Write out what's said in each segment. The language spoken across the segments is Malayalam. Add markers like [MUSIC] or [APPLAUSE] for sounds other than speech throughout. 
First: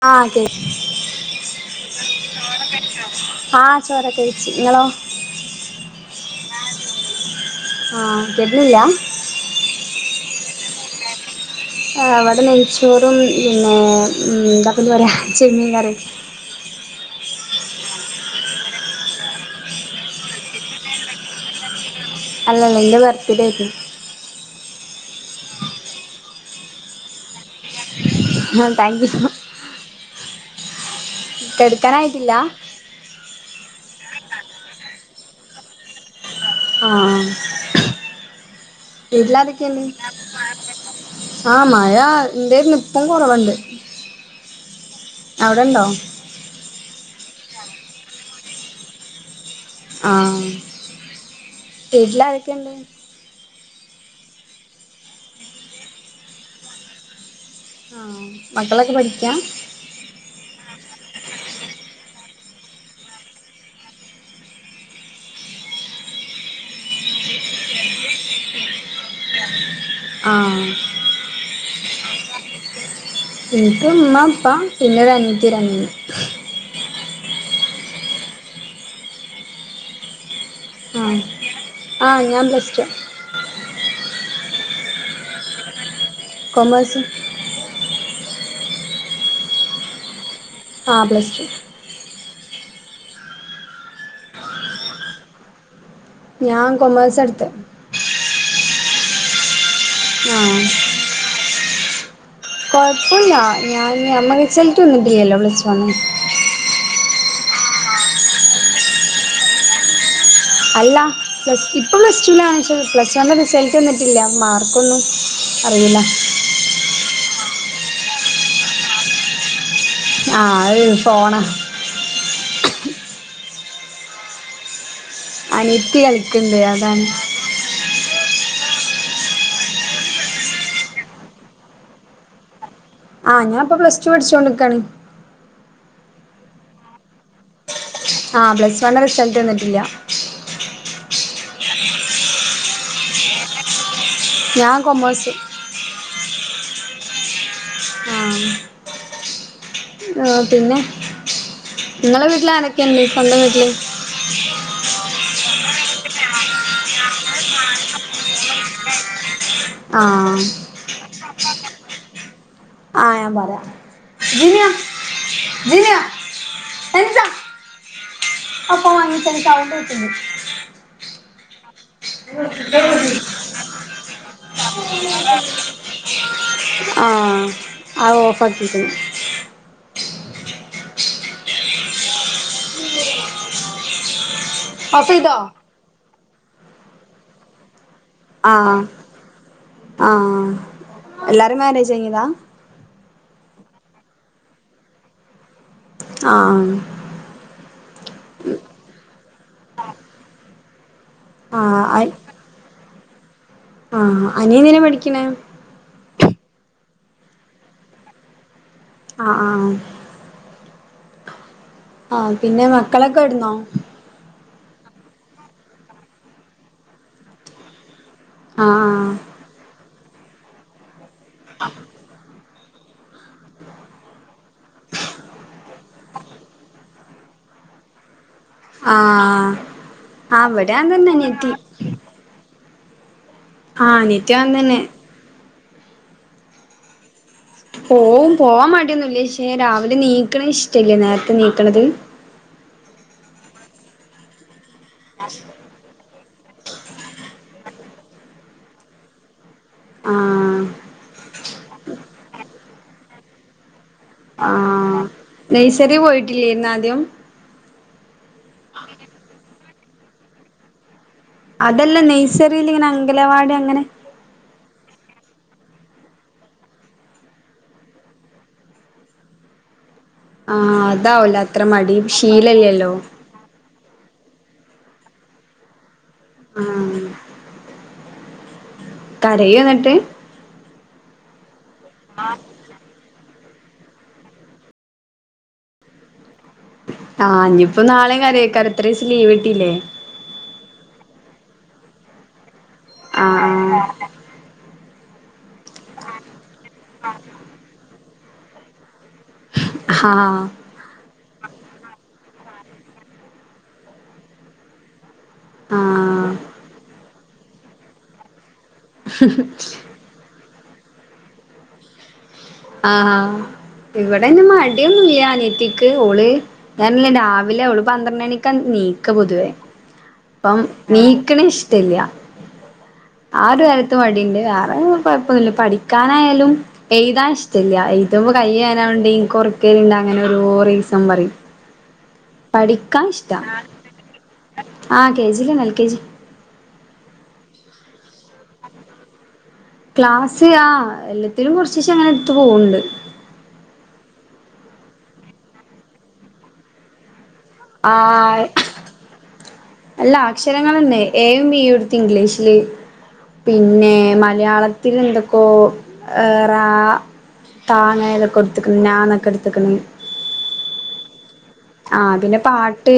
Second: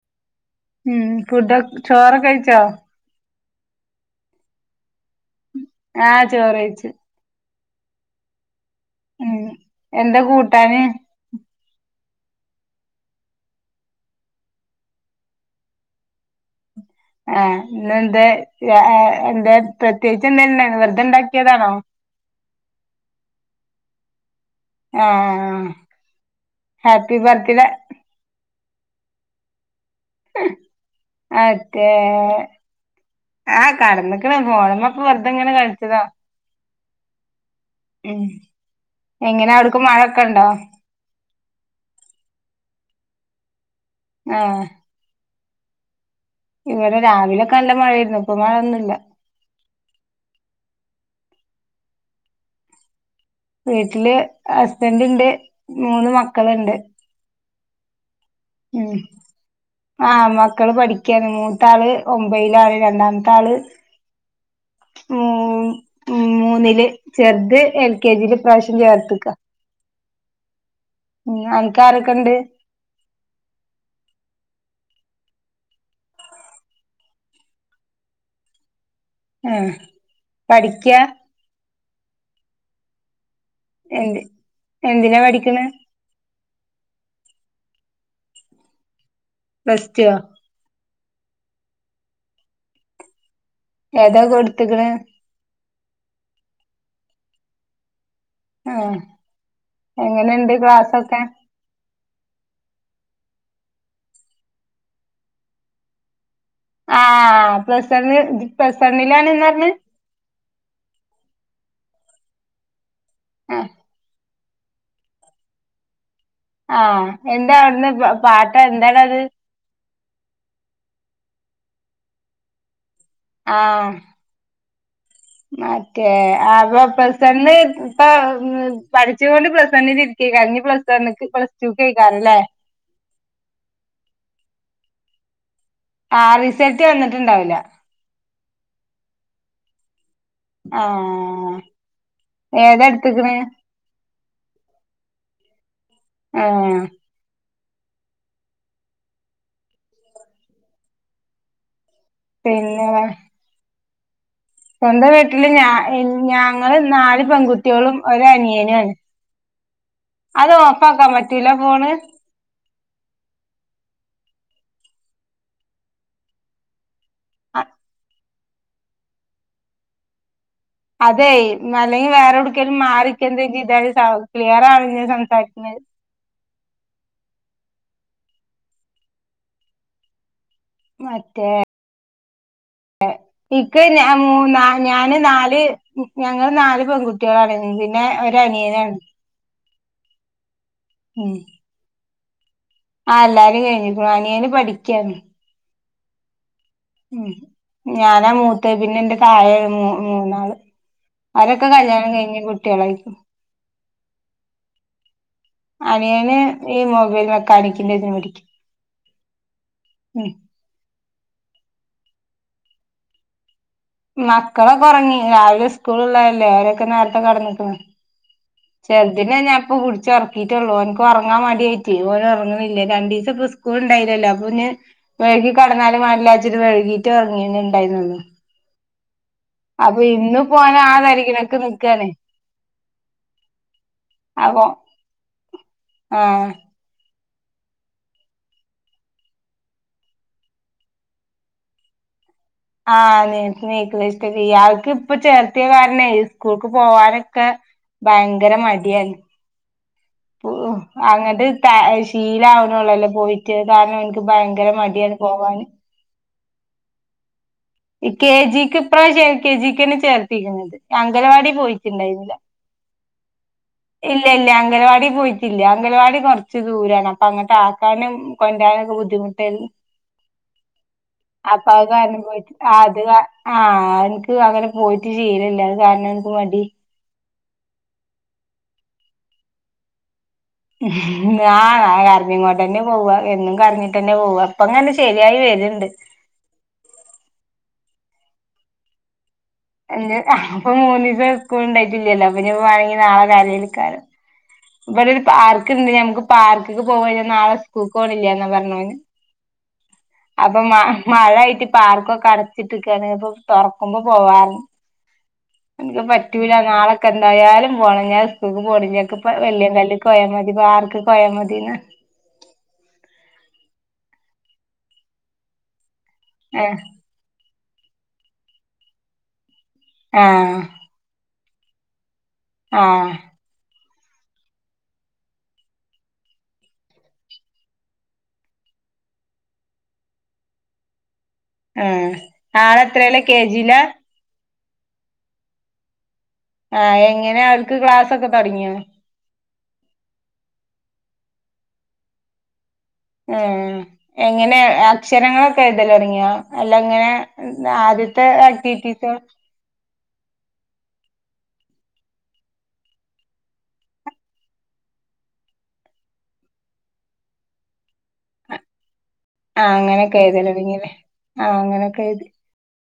ആ ഉം ഫുഡെ ചോറൊക്കെ കഴ്ച്ചോ? ആ ചോറൊക്കയ്ച്ച് ങ്ങളോ? ആ ചോറേയ്ച്ച് ആ [UNINTELLIGIBLE] ഉം എന്താ കൂട്ടാന്? വെടെ നെയ്യ്ച്ചോറും പിന്നെ ഇന്താപ്പനെന്ന് പറയ ചെമ്മീൻ കറിം ആ ഇന്നെന്തേ യ ആ ദെൻ പ്രത്യേകിച്ച് എന്തേണ്ടേയ്ന്നൊ വെറ്തെ ണ്ടാക്കിയതാണോ? അല്ലല്ല ന്റെ ബർത്ത്ഡേര്ന്നു ആ ഹാപ്പി ബർത്ത് ഡേ ആ താങ്ക് യൂ അതെ കെടുക്കാനായിട്ടില്ല ആ കടന്ന്ക്ക്ണ് ഫോണ്മ്മെ വെറ്തെ ങ്ങനെ കളിച്ചതാ. ആ ഉം എങ്ങനെ വീട്ടിലാരൊക്കെ അവിട്ക്ക് ണ്ട് മഴൊക്കെ ഇണ്ടോ ആ മഴ ഇണ്ടേര്ന്നു. ഇപ്പ കൊറവൊണ്ട്. ആ അവിടെണ്ടോ? ഇവടെ രാവിലെക്കെല്ല മഴേരുന്നു. ഇപ്പൊ മഴയൊന്നുല്ല. ആ വീട്ടിൽ ആരൊക്കെണ്ട്? വീട്ടില് ഹസ്ബന്റിണ്ട് മൂന്ന് മക്കള്ണ്ട്. ആ ഉം മക്കളൊക്കെ പഠിക്ക ആഹ് മക്കള് പഠിക്കാണ് മൂത്താള് ഒമ്പയ്ലാണ് രണ്ടാമത്താള് ഉം മൂന്നില് ചെറ്ത് എൽ കെ ജിൽ ഈ പ്രാവശ്യം ചേർത്തീക്ക. ആ ഉം അനക്കാരൊക്കെണ്ട്? ൻക്ക് മ്മ, പ്പ പിന്നെ ഒരു അനിയത്തി, അനിയൻ. ആ പഠിക്കാ ആ ഞാൻ പ്ലസ്സ്ടുവാ. എന്ത് എന്തിനാ പഠിക്ക്ണ് കോമേഴ്സ് പ്ലസ്സ് ടു ആ പ്ലസ്സ് ടു. ഏതാ കൊട്ത്ത്ക്ക്ണ്? ഞാ കൊമേഴ്സാ ടുത്തെ ആ എങ്ങനെണ്ട് ക്ലാസ്സൊക്കെ? കൊഴപ്പല്ലാ ഞാൻ മ്മ റിസൽറ്റ് വന്നിട്ടില്ലല്ലോ പ്ലസ് വൺ ആ പ്ലസ് വൺ പ്ലസ് വണ്ണിലാണ് ന്ന പറഞ് അല്ല പ്ലസ് ഇപ്പ പ്ലസ് ടുലാണ് പ്ലസ് വൺന്റെ ആഹ് റിസൾട്ട് വന്നിട്ടില്ല മാർ ക്കൊന്നും അറിയില്ല ആ എന്താ അവിടുന്ന് പാട്ടൊ എന്താണത് ആ അത് ഫോണ ആ അനിയത്തി മറ്റേ കളിക്കണ്ട് അപ്പൊ അതാണ് പ്ലസ് വൺ ഇപ്പൊ പഠിച്ചുകൊണ്ട് പ്ലസ് വണ്ണിൽ ഇരിക്ക ഞ്ഞി ഇ പ്ലസ് വണ്ണ് പ്ലസ് ടു കേക്കാരല്ലേ ആ ഞാൻ ഇപ്പൊ പ്ലസ് ടു പഠിച്ചോണ്ട്ക്കാണ് ആ റിസൾട്ട് വന്നിട്ടുണ്ടാവില്ല ആ പ്ലസ് വണ് റിസൾട്ട് വന്നിട്ടില്ല ആഹ ഏതടുത്തക്ക്ണ് ഞാൻ കൊമേഴ്സ് ഏഹ് മ്ം ആ പിന്നെ നങ്ങളെ വീട്ടില പിന്നെ ആനൊക്കെയന്ന്പ്പന്റെ വീട്ടില് [UNINTELLIGIBLE] [UNINTELLIGIBLE] ഞങ്ങള് നാല് പെൺകുട്ടയോളും ഒരനിയനുആണ് ആഹ് അത് ഓഫ് ആക്കാൻ പറ്റൂല പോണ് ആ ഞാ പറയാ ജിയ ജിയ എന്താ അ അപ്പൊ വാങ്ങിച്ചനി [UNINTELLIGIBLE] അതെ ന്ന അല്ലെങ്കിൽ വേറെ എവിടക്കേലും മാറിക്കെന്തെങ്കും ഇതായ വും ക്ലിയറാണ് ഞൻ സംസാരിക്കുന്നത് ആഹ അ ഓഫ് ആക്കീക്ണു മറ്റേ ഇക്ക ഞമ് നാല് ഓഫ് ഞാന് ചെയ്തോ നാല് ഞങ്ങള് നാല് പെൺകുട്ടികളണന്ന പിന്നെ ഒരു അനിയനാണ് ആ എല്ലാരും മാനേജ് കയിഞ്ഞതാ ആ എല്ലാരീം കഴിഞ്ഞികുണു അനിയന് പഠിക്കാണ് ആഹ് ഉ ഞാനാ മൂത്ത് പിന്നെ എന്റെ തായെ ഒരു മൂ മൂന്നാളും അവരൊക്കെ കല്യാണം കഴിഞ്ഞ് കുട്ടികളായി ആഹ അനിയനെന്നിനാ പഠിക്കണെ യന് ഈ മൊബൈൽ മെക്കാനിക്കിൻ്റ ത്തിന് പടിക്ക ആഹ് ആഹ് ആഹ് പിന്നെ മക്കളൊക്കെ ഇടുന്നോ മക്കളെക്കൊറങ്ങി രാവിലെ സ്കൂളള്ളതല്ലേ അവരൊക്കെ നേരത്തെ കടന്നക്ക്ണ് ആഹ് ചെറുതിനെ ഞാപ്പൊ കുടിച്ച ഉറക്കിട്ടൊള്ളു ഓൻക്ക് ഉറങ്ങാൻ മടിയായിട്ടേ ഓനറ പിന്നെ രണ്ടീസംപൊ ഇസ്കൂളിണ്ടായില്ലല്ലോ അപ്പൊ പിന്നെ വെഴ്കി കടന്നാലും മലാചിട്ട് വഴ്കീട്ട് ഉറങ്ങി ണ്ടായി ആഹ് അപ്പൊ ഇന്ന് ആഹ് ഇവിടെ പോന അതന്നെ അനിയത്തി ആതായിരിക്കനൊക്കെ നിക്കാനേ ആഹ് അനീറ്റ അപ്പൊ വന്നെനെ ആഹ് പോവും പോവാൻ മടിയൊന്നില്ല പക്ഷേ രാവിലെ നീക്കണ ഇഷ്ടല്ലേ നേരത്തെ നീക്കണത് [INAUDIBLE] ആഹ നീക്ക്ണ നീക്ക്ണ ഇഷ്ടലൈയ് ഇയാൾക്ക് ഇപ്പ ചേർത്തിയ കാരണെയ് സ്കൂൾക്ക് പോവാനൊക്കെ ഭയങ്കര മടിയായി പൂ ആഹ് അങ്ങനത്തെ ശീലാവണെള്ളല്ലോ പോയിട്ട് ക്ക് ഭയങ്കര മടിയാണ് പോവാന് ഇല്ലേയിരുന്ന ആദ്യം കെ ജിക്ക് ഇപ്രാവശ്യം എൽ കെ ജിക്കെനെ ചേർത്തിക്ണത് അംഗലവാടി അതല്ല പോയിട്ടുണ്ടായിരുന്നില്ല നെയ്സറിൽ ഇങ്ങനെ അംഗലവാടി അങ്ങനെ ഇല്ല ഇല്ല അംഗൽവാടി പോയിട്ടില്ല അംഗൽവാടി കൊറച്ച് ദൂരാണ് അപ്പൊ അങ്ങട്ടാക്കാനും കൊൻ്റാനൊക്കെ ബുദ്ധിമുട്ടെല ആഹ് അതാവുലെ അത്ര മടി ശീല പോയിട്ട് അത് ആ എനിക്ക് അങ്ങനെ പോയിട്ട് ശീലില്ല അത് കാരണം മടി ആഹ് കരയ എന്നിട്ട് ആ കരഞ്ഞ്ങ്ങോണ്ടെന്നെ പോവ എന്നും കഞ്ഞിട്ട്ന്നെ പോവ ഇപ്പൊങ്ങനെ ശെരിയായി വര്ണ്ട് ആഹ് ഇനിപ്പ നാളെ കരയെക്കരം ഇത്രീസം ലീവ് കിട്ടിയില്ലേ അ അപ്പൊ മൂന്നീസം സ്കൂള് ഉണ്ടായിട്ടില്ലല്ലോ അപ്പ ഇനി വേണങ്ങി ന്നാളെ ആഹ് കരേര്ക്കാരം ഇവടൊരു പാർക്ക്ണ്ട് ഞങ്ങ്ക്ക് പാർക്ക്ക് പോവ ഞ്ഞാ നാളെ സ്കൂള്ക്ക്‌ പോണില്ല്യാന്ന പറഞ് ആഹ് അതൊ മാ മഴ ആയിറ്റ് പാർക്കൊക്കെ അടച്ചിട്ട്ക്കാണ് അപ്പം തൊറക്കുമ്പ പോവാർഞ് എൻക്ക് ആഹ് പറ്റൂല നാളൊക്കെന്തായാലും പോണം ഞാൻ സ്കൂള്ക്ക്‌ പോണി ഇപ്പ വെല്ല്യ കല്ല്ക്കോയാമതി പാർക്ക്കോയാമതിന്നാ ആഹാ ഇവിടയ്ന് മടിയൊന്നുല്ല്യാ അനിയത്തിക്ക് ഓള് ആഹ് ഞാനല്ലരാ വിലെ അവള് പന്ത്രണ്ടണിക്ക നീക്ക പൊതുവേ ആഹ് അപ്പം നീക്കണേ ഇഷ്ട്ടല്ല്യ ആഹ മടിണ്ട് വെറോഴ് കൊഴപ്പോല്ല പഠിക്കാനായാലും എയ്താഷ്ട്ടാ ച്ചെല്ല്യ എഴ്തുമ്പ കൈഏനാവ്ണ്ടി എനിക്കൊറക്കലണ്ട് അങ്ങനെ ഒരോ രീസം പറയും ആഹ് പഠിക്കാൻ ആളെത്രേലാ ഇഷ്ട്ടാ കെ ജിലാ ആഹ കെ ജി ലെന്നെ എൽ കെജി ആ എങ്ങനെ അവർക്ക് ക്ലാസ്സൊക്കെ തൊടങ്ങ്യാ ക്ലാസ് ആ എല്ലത്തിലും കൊറച്ചീഷെ അങ്ങനെടുത്ത് പോവ്ണ്ട് ഏ എങ്ങനെ അക്ഷരങ്ങളൊക്കെ എഴ്തലൊടങ്ങ്യ അല്ല എങ്ങനെ ആ ആദ്യത്തെ ആക്ടിവിറ്റീസൊ അല്ല അക്ഷരങ്ങളെന്നെ ഏയും ബിയും ഇടുത്ത് ഇംഗ്ലീഷില് പിന്നെ മലയാളത്തില് എന്തൊക്കോ ഏ റാ താന്നെഴ്തി കൊടുത്ത്ക്ക്‌ണ് നാ ന്ന് ആഹ് അങ്ങനൊക്കെ എഴ്തലൊടങ്ങീലെ ആ പിന്നെ പാട്ട്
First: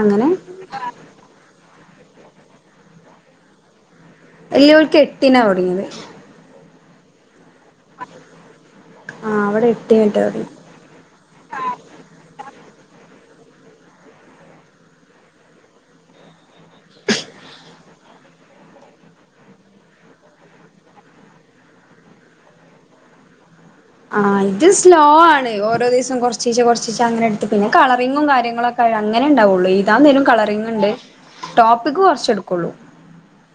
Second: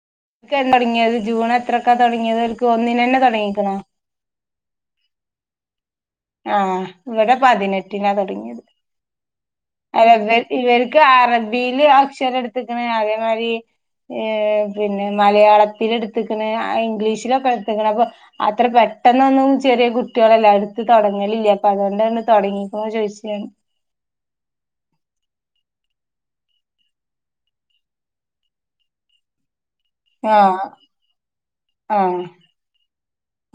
അങ്ങനെ എക്ക് തൊടങ്ങിയത് ജൂൺ എത്രക്കാ തൊടങ്ങിയത് അവക്ക് ഒന്നിന ന്നെ തൊടങ്ങിക്ക്ണോ ഇല്ല ഉർക്ക് എട്ടിനാ തൊടങ്ങിയത് ആണോ ഇവിടെ പതിനെട്ടിനാ തൊടങ്ങിയത് ആ അവിടെ അല്ല എട്ടിനിട്ടാ ഇവര് തൊടങ്ങിയെ ഇവര്ക്ക് അറബിയില് അക്ഷരട്ത്ത്ക്ക്‌ണ് അ മാരി ഏ പിന്നെ മലയാളത്തിലെട്ത്ത്ക്ക്‌ ണ് അ ഇംഗ്ലീഷിലൊക്കെ ഇങ്ങനപ്പൊ അത്ര പെട്ടെന്നൊന്നും ചെറിയ കുട്ട്യോളെല്ലാരും ഇത് തൊടങ്ങലില്ല അപ്പ അതൊണ്ടാണ് തൊടങ്ങിക്ക്‌ണോ ചോയ്ച്ച് ഞാന് ആഹ ഇത് സ്ലോ ആണ് ഓരോ ദിവസം കൊറച്ചീഷെ കൊറച്ചീഷെ അങ്ങനെ എടുത്ത്ക്ക്‌ പിന്നെ കളറിങ്ങും കാര്യങ്ങളൊക്കെ പ്പഴ് അങ്ങനെ ഇണ്ടാവൊള്ളൂ എയ്താന്നേരം ആഹ് കളറിങ്ണ്ട് ട്ടോപ്പിക്ക് ആഹ് കൊറച്ചെടുക്കൊള്ളു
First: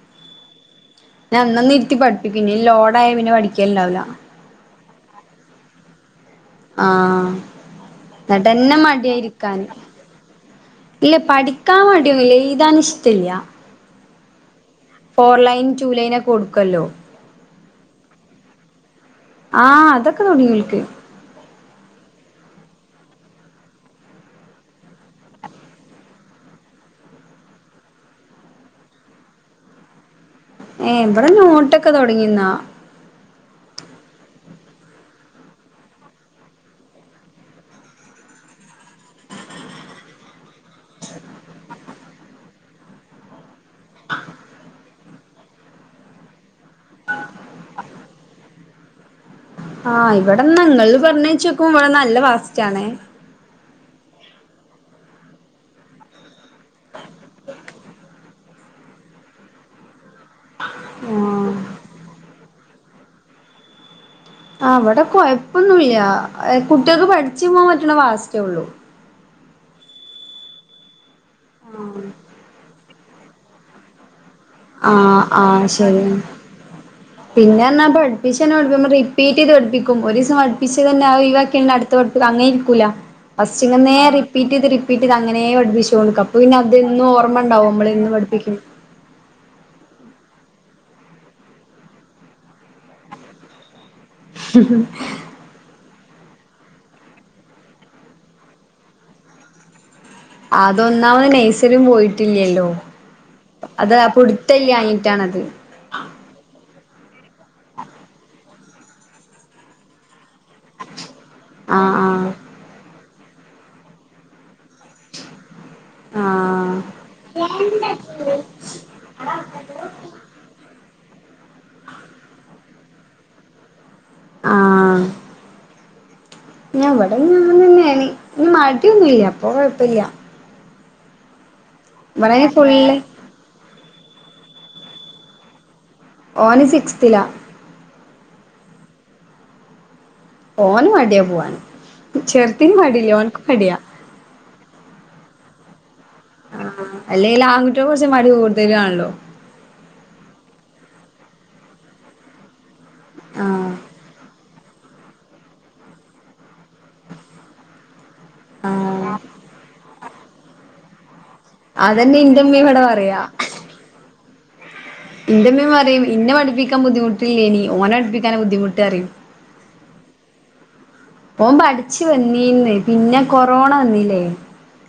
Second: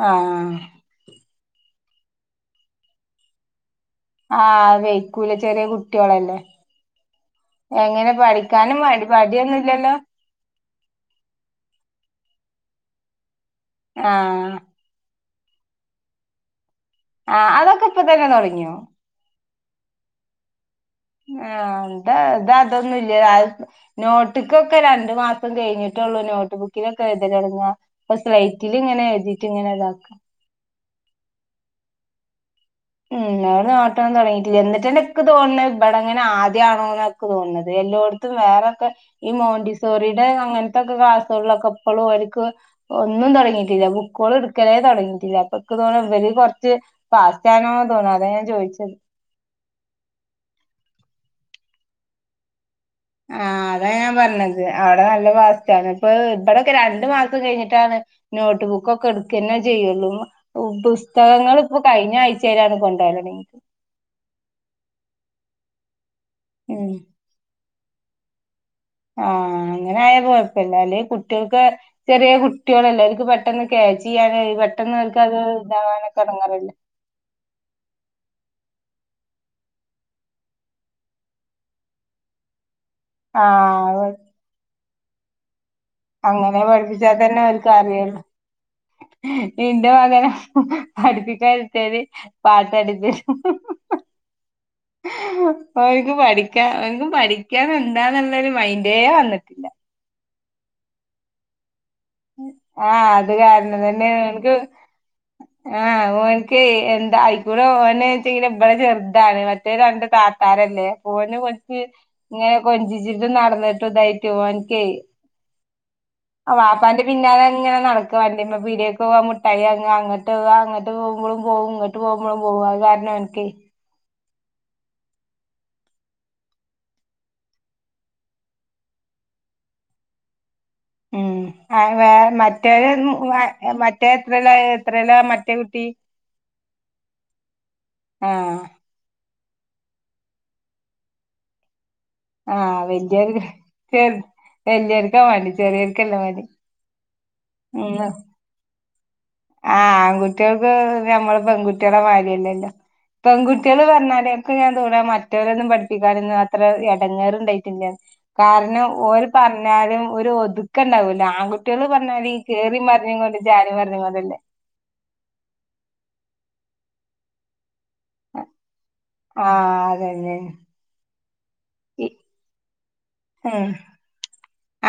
ആഹ് ത്തി പട്പ്പിക്കിന് ലോഡായ പിന്നെ പഠിക് ആ വെയ്ക്കൂല ചെറിയ കുട്ട്യോളല്ലേ ആഹ എന്ന്ട്ടന്നെ പഠിക്കാനും മടി മടിയായിരിക്കാണ് മടിയൊന്നുംല്ലല്ലോ ഇല്ല പഠിക്കാൻ മടിയൊന്നില്ല എയ്താനിഷ്ട്ടില്ല്യ ആഹ ഫോർ ലൈൻ റ്റൂലൈനൊ കൊടുക്കല്ലോ അ അതൊക്കെ ഇപ്പ തന്നെ തൊടങ്ങിയോ ആഹ് അതൊക്കെ തൊടങ്ങി ഇവ്ര്ക്ക് ആ എന്താ ഇത അതൊന്നില്ല്യാ നോട്ട്ക്കൊക്കെ രണ്ട് മാസം കയ്ഞ്ഞിട്ട് നോട്ട്ബുക്കിലൊക്കെ എഴു തലോടുങ്ങാ. ഇപ്പം സ്ലൈറ്റിൽ ഇങ്ങനെ എഴുതിട്ട് ഇങ്ങനെ ഇതാക്കാം. ഏവിടെ നോട്ടൊക്കെ തുടങ്ങിന്നാ. എന്ന ഇവിടെ നോട്ട്ന്ന് തുടങ്ങിട്ടില എന്നിട്ട് ഇക് തോന്നുന്നത്. ഇവിടെങ്ങെ ആദ്യം ആണോ എന്നൊക്കെ തോന്നത്. എല്ലോടത്തും വേറെക്കെ ഈ മോണ്ടിസോറടെ അങ്ങനത്തെക്കെ. ക്സ്സുകളിലൊക്കെ ഇപ്പോളും അവർക്ക് ഒന്നും തുടങ്ങിയിട്ടില്ല. ബുക്കുകുകളും എടുക്കലെ തുടങ്ങിയിട്ടില്ല. അപ്പൊക്ക് തോന്ന് ഇവര് കുറച്ച് പാസ്റ്റാണ് തോന്നുന്ന അത ജോയിച്ചത്. ആഹ ഇവിടെ ഞങ്ങള് പറഞ്ഞച്ചോക്കും ഇവിടെ നല്ല ഫാസ്റ്റ് ആണ്. ആ അതാ ഞാൻ പറഞ്ഞത് അവിടെ നല്ല വാസ്റ്റാണ് ഇപ്പ ഇവടെക്കെ രണ്ടു ആഹ് പുസ്തകങ്ങൾ ഇപ്പൊ കഴിഞ്ഞ ആഴ്ചയിലാണ്. കൊണ്ടാവല് തുടങ്ങീക്കണത്. അവിടെ കൊഴപ്പൊന്നുമില്ല ഉം കുട്ടികൾക്ക് പഠിച്ചേ പോകാൻ പറ്റുന്ന വാസ്റ്റേ ഉള്ളു. ആഹ അങ്ങനെ ആയ കൊഴപ്പല്ല അല്ല കുട്ടികൾക്ക് ചെറിയ കുട്ടികളല്ലേ. അവർക്ക് പെട്ടെന്ന് കേച്ചി ആഹ ആഹ ശരി എടങ്ങേറല്ലേ പിന്നൊ പഠിപ്പിച്ച [UNINTELLIGIBLE] റിപ്പീറ്റ് ചെയ്ത് പഠിപ്പിക്കും ഒരു ദിവസം പഠപ്പിച്ചച്ച് തന്നെ ഈവാക്കി അടു പഠിപ്പിക്ക അങ്ങനെ ഇരിക്കൂില്ല. ഫസ്ങ്ങനെ ആഹ് റിപ്പീറ്റ് ചെയ്ത് റിപ്പീറ്റ് ചെയ്ത് അങ്ങനെപഠിപ്പിചു [UNINTELLIGIBLE] അപ്പ പിന്നെ അങ്ങനെ അത് എന്നും പഠിപ്പിച്ചാ തന്നെ ഓർമ്മ ഉണ്ടാവും നമ്മളന്ന് പഠിപ്പിക്കും. നിന്റെ മകന് പഠപ്പിക്കൻ ഇരുത്തിയാല് പാട്ടുപാടി തരും. [UNINTELLIGIBLE] പഠക്ക് ഓന്ക്ക് പഠിക്കൻ എന്താന്നുള്ളരു മൈന്ഡേ വന്നിട്ടില്ല. അതൊന്നാമത് നെയ്സറി പോയിട്ടില്ലല്ലോ ആഹ് അത് കാരണം അത് അ പുടുത്തല്ലാഞ്ഞിട്ടാണത്. ആഹ ഓനിക്ക് എന്തയിക്കൂടെ ഒന്ന് വെച്ചില ചെറുതാണ് മറ്റേ രണ്ട് താത്താരല്ലേ. ഓനെകൊച്ച് ആഹ് ഇങ്ങനെ കൊഞ്ചിച്ചിട്ട് നടന്നിട്ട് ഇതായിട്ട് ഓന്ക്ക്. എ ആഹ് ആ ആഹ് വപ്പാന്റെ പിന്നലെ അങ്ങനെ നടക്കും. വണ്ടിമേ പിഡിയോക്ക് പോവാ മുട്ടായി വങ്ങ അങട്പോവാ. അങ്ങോട്ട് പോകുമ്പോയും പോകും ഇങ്ങോട്ട് പോകുമ്പോയും പോകും ആഹ ഞൻ ഇവിടന്നന്ന് [UNINTELLIGIBLE] ഇനി മടിയൊന്നുല്ല അപ്പ കൊഴപ്പമില്ല. ഉം വേറെ മറ്റേരു ഫുള്ള് മറ്റേ എത്രല്ല എത്രയിലാ മറ്റേ കുട്ടി. ഓനി സിക്സ്ത്തിലാ. ആഹ ഓന് മടിയാ പോവാൻ. ആഹ വലിയൊർക്ക് ചെ വല്യർക്കാ മടി ചെറിയർക്കല്ലാ മടി [INAUDIBLE] അല്ലെങ്കിൽ ആൺകുട്ടികൾക്ക്. കുറച്ച് മടി കൊടുത്തുകയാണല്ലോ. ആഹ ആൺകുട്ടികൾക്ക് ഞമ്മള് പെൺകുട്ടികള മാരില്ലല്ലോ? ആഹ് പെൺകുട്ടികള് പറഞ്ഞാല ക്കെ ഞാൻ തോന്ന മറ്റവരന്നും പഠിക്കാനൊന്ന അത്ര ഇടങ്ങേറണ്ടായിട്ടില്ല. കാരണം പറഞ്ഞാലും ഒരു ഒതുക്ക ഉണ്ടാവൂല ആൺകുട്ടികള് അതന്നെ പറഞ്ഞാല് ഈ ഇന്റെമ്മ കേറി ഇവിടെ മറിഞ്ഞുകൊണ്ട് ചാടി മറിഞ്ഞു കൊണ്ടല്ലെ. ഇന്റെഇമമിം പറയും ഇന്നെ പഠിപ്പിക്കാൻ ബുദ്ധിമുട്ടില്ലേയ്ന്. ഓനോ പഠിപ്പിക്കാന ബുദ്ധിമുട്ട് പറിയും. ആഹ് അതന്നെ ഒന് പഠിച്ചു ഇ വന്നീന്ന് പിന്നെ ഉം കൊറോണ വന്നില്ലേ?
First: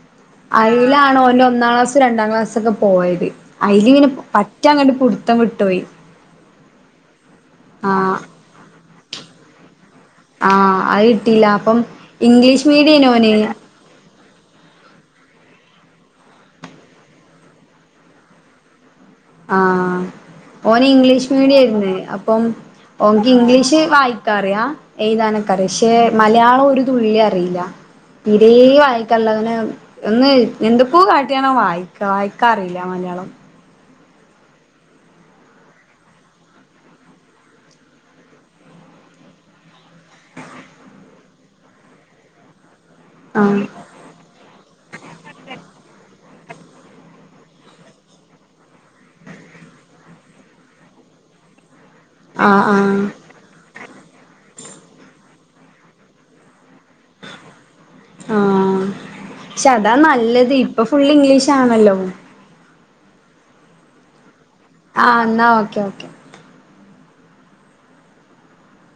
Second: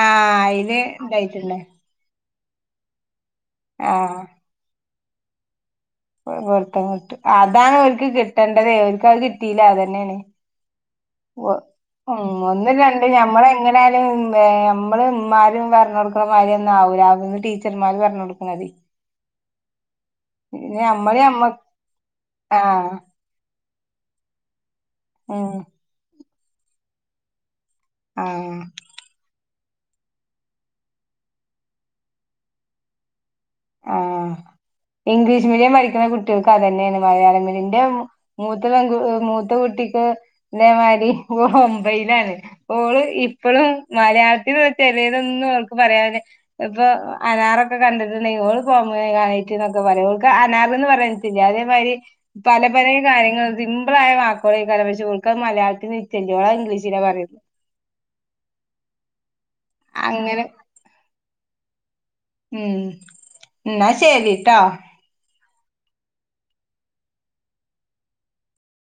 ആഹ് അയില് അയലാണോന്റെ ഇണ്ടായിട്ടുണ്ട് ഒന്നാം ക്ലാസ് രണ്ടാം ക്ലാസ്സ്. പോയത് അയില് പറ്റാ അങ്ങട്ട് പിടുത്തം വിട്ടുപോയി. പുത്തട്ട് അതാണ് അവർക്ക് ആഹ് കിട്ടേണ്ടത് അവർക്ക് അത് കിട്ടില്ല അത- ആഹ് അത് കിട്ടിയില്ല [UNINTELLIGIBLE] അപ്പം ഇംഗ്ലീഷ് ഒന്നും മീഡിയേനു രണ്ടും ഓന് നമ്മള് എങ്ങനാലും [INAUDIBLE] നമ്മള് ഉന്മാരും പറഞ്ഞ കൊടുക്കുന്നമാര് ഒന്നും ആവൂല്ലന്ന് ടീച്ചർമാര് പറഞ്ഞ കൊടുക്കണത്. ആഹ പിന്നെ ഓന് നമ്മള് ഇംഗ്ലീഷ് ഞമ്മ മീഡിയം ആയിരുന്നു. അപ്പം ആഹ് ഓനക്ക് ഇംഗ്ലീഷ്. വായിക്കാറിയ, ഉം എയ്താനൊക്കറിയ, പഷേ മലയാളം ഒരു തുള്ളി, അറിയില്ല തീരേ, ആഹ് വായ്ക്കൻല്ലങ്ങനേ ഒന്ന് എന്ത്പ്പൂ കാട്ട്യാണം വായ്ക്കാ വായ്ക്കാ അറിയില്ല മലയാളം ആഹ് ഇംഗ്ലീഷ് മീഡിയം പഠിക്കണ കുട്ട്യേൾക്ക് അതന്നെണ് മലയാളം മീഡിന്റ്റം മൂത്തപെങ്കു മൂത്തകു കുട്ടിക്ക് തേമാരി ഓഒമ്പയ്ലാണ് ഓള് ആഹ് ഇപ്പളും മലയാളത്തിലൊ- ഛെലേതോന്നും അവൾക്ക്‌ പറയാപറ്റ്ല ഇപ്പൊ അനാറൊക്കെ കണ്ട്ട്ട് ണ്ടെങ്കിഓള് പോമൊഗ്രനേറ്റ് ന്നൊക്കെ പറയും ഓൾക്ക്അനാറ്ന്ന് പറയാകിട്ടില്ല അതേമാരി ആഹ് പലപലേ ആഹ് കാര്യങ്ങൾ സിമ്പ്ളായ വാക്കുകളേയ്ക്കാരം പഷെ ഇവൾക്കത് മലയാളത്തില് ചെല്ലുവായ് ഇംഗ്ലീഷ് ഷിലപറയു ഷാ അതാ നല്ലത്. ഇപ്പൊ ഫുള്ള് ഇംഗ്ലീഷാണല്ലോ. ഉം ന്നാ ശെരി. ആഹ് ന്നാ ഓക്കെ ഓക്കെ.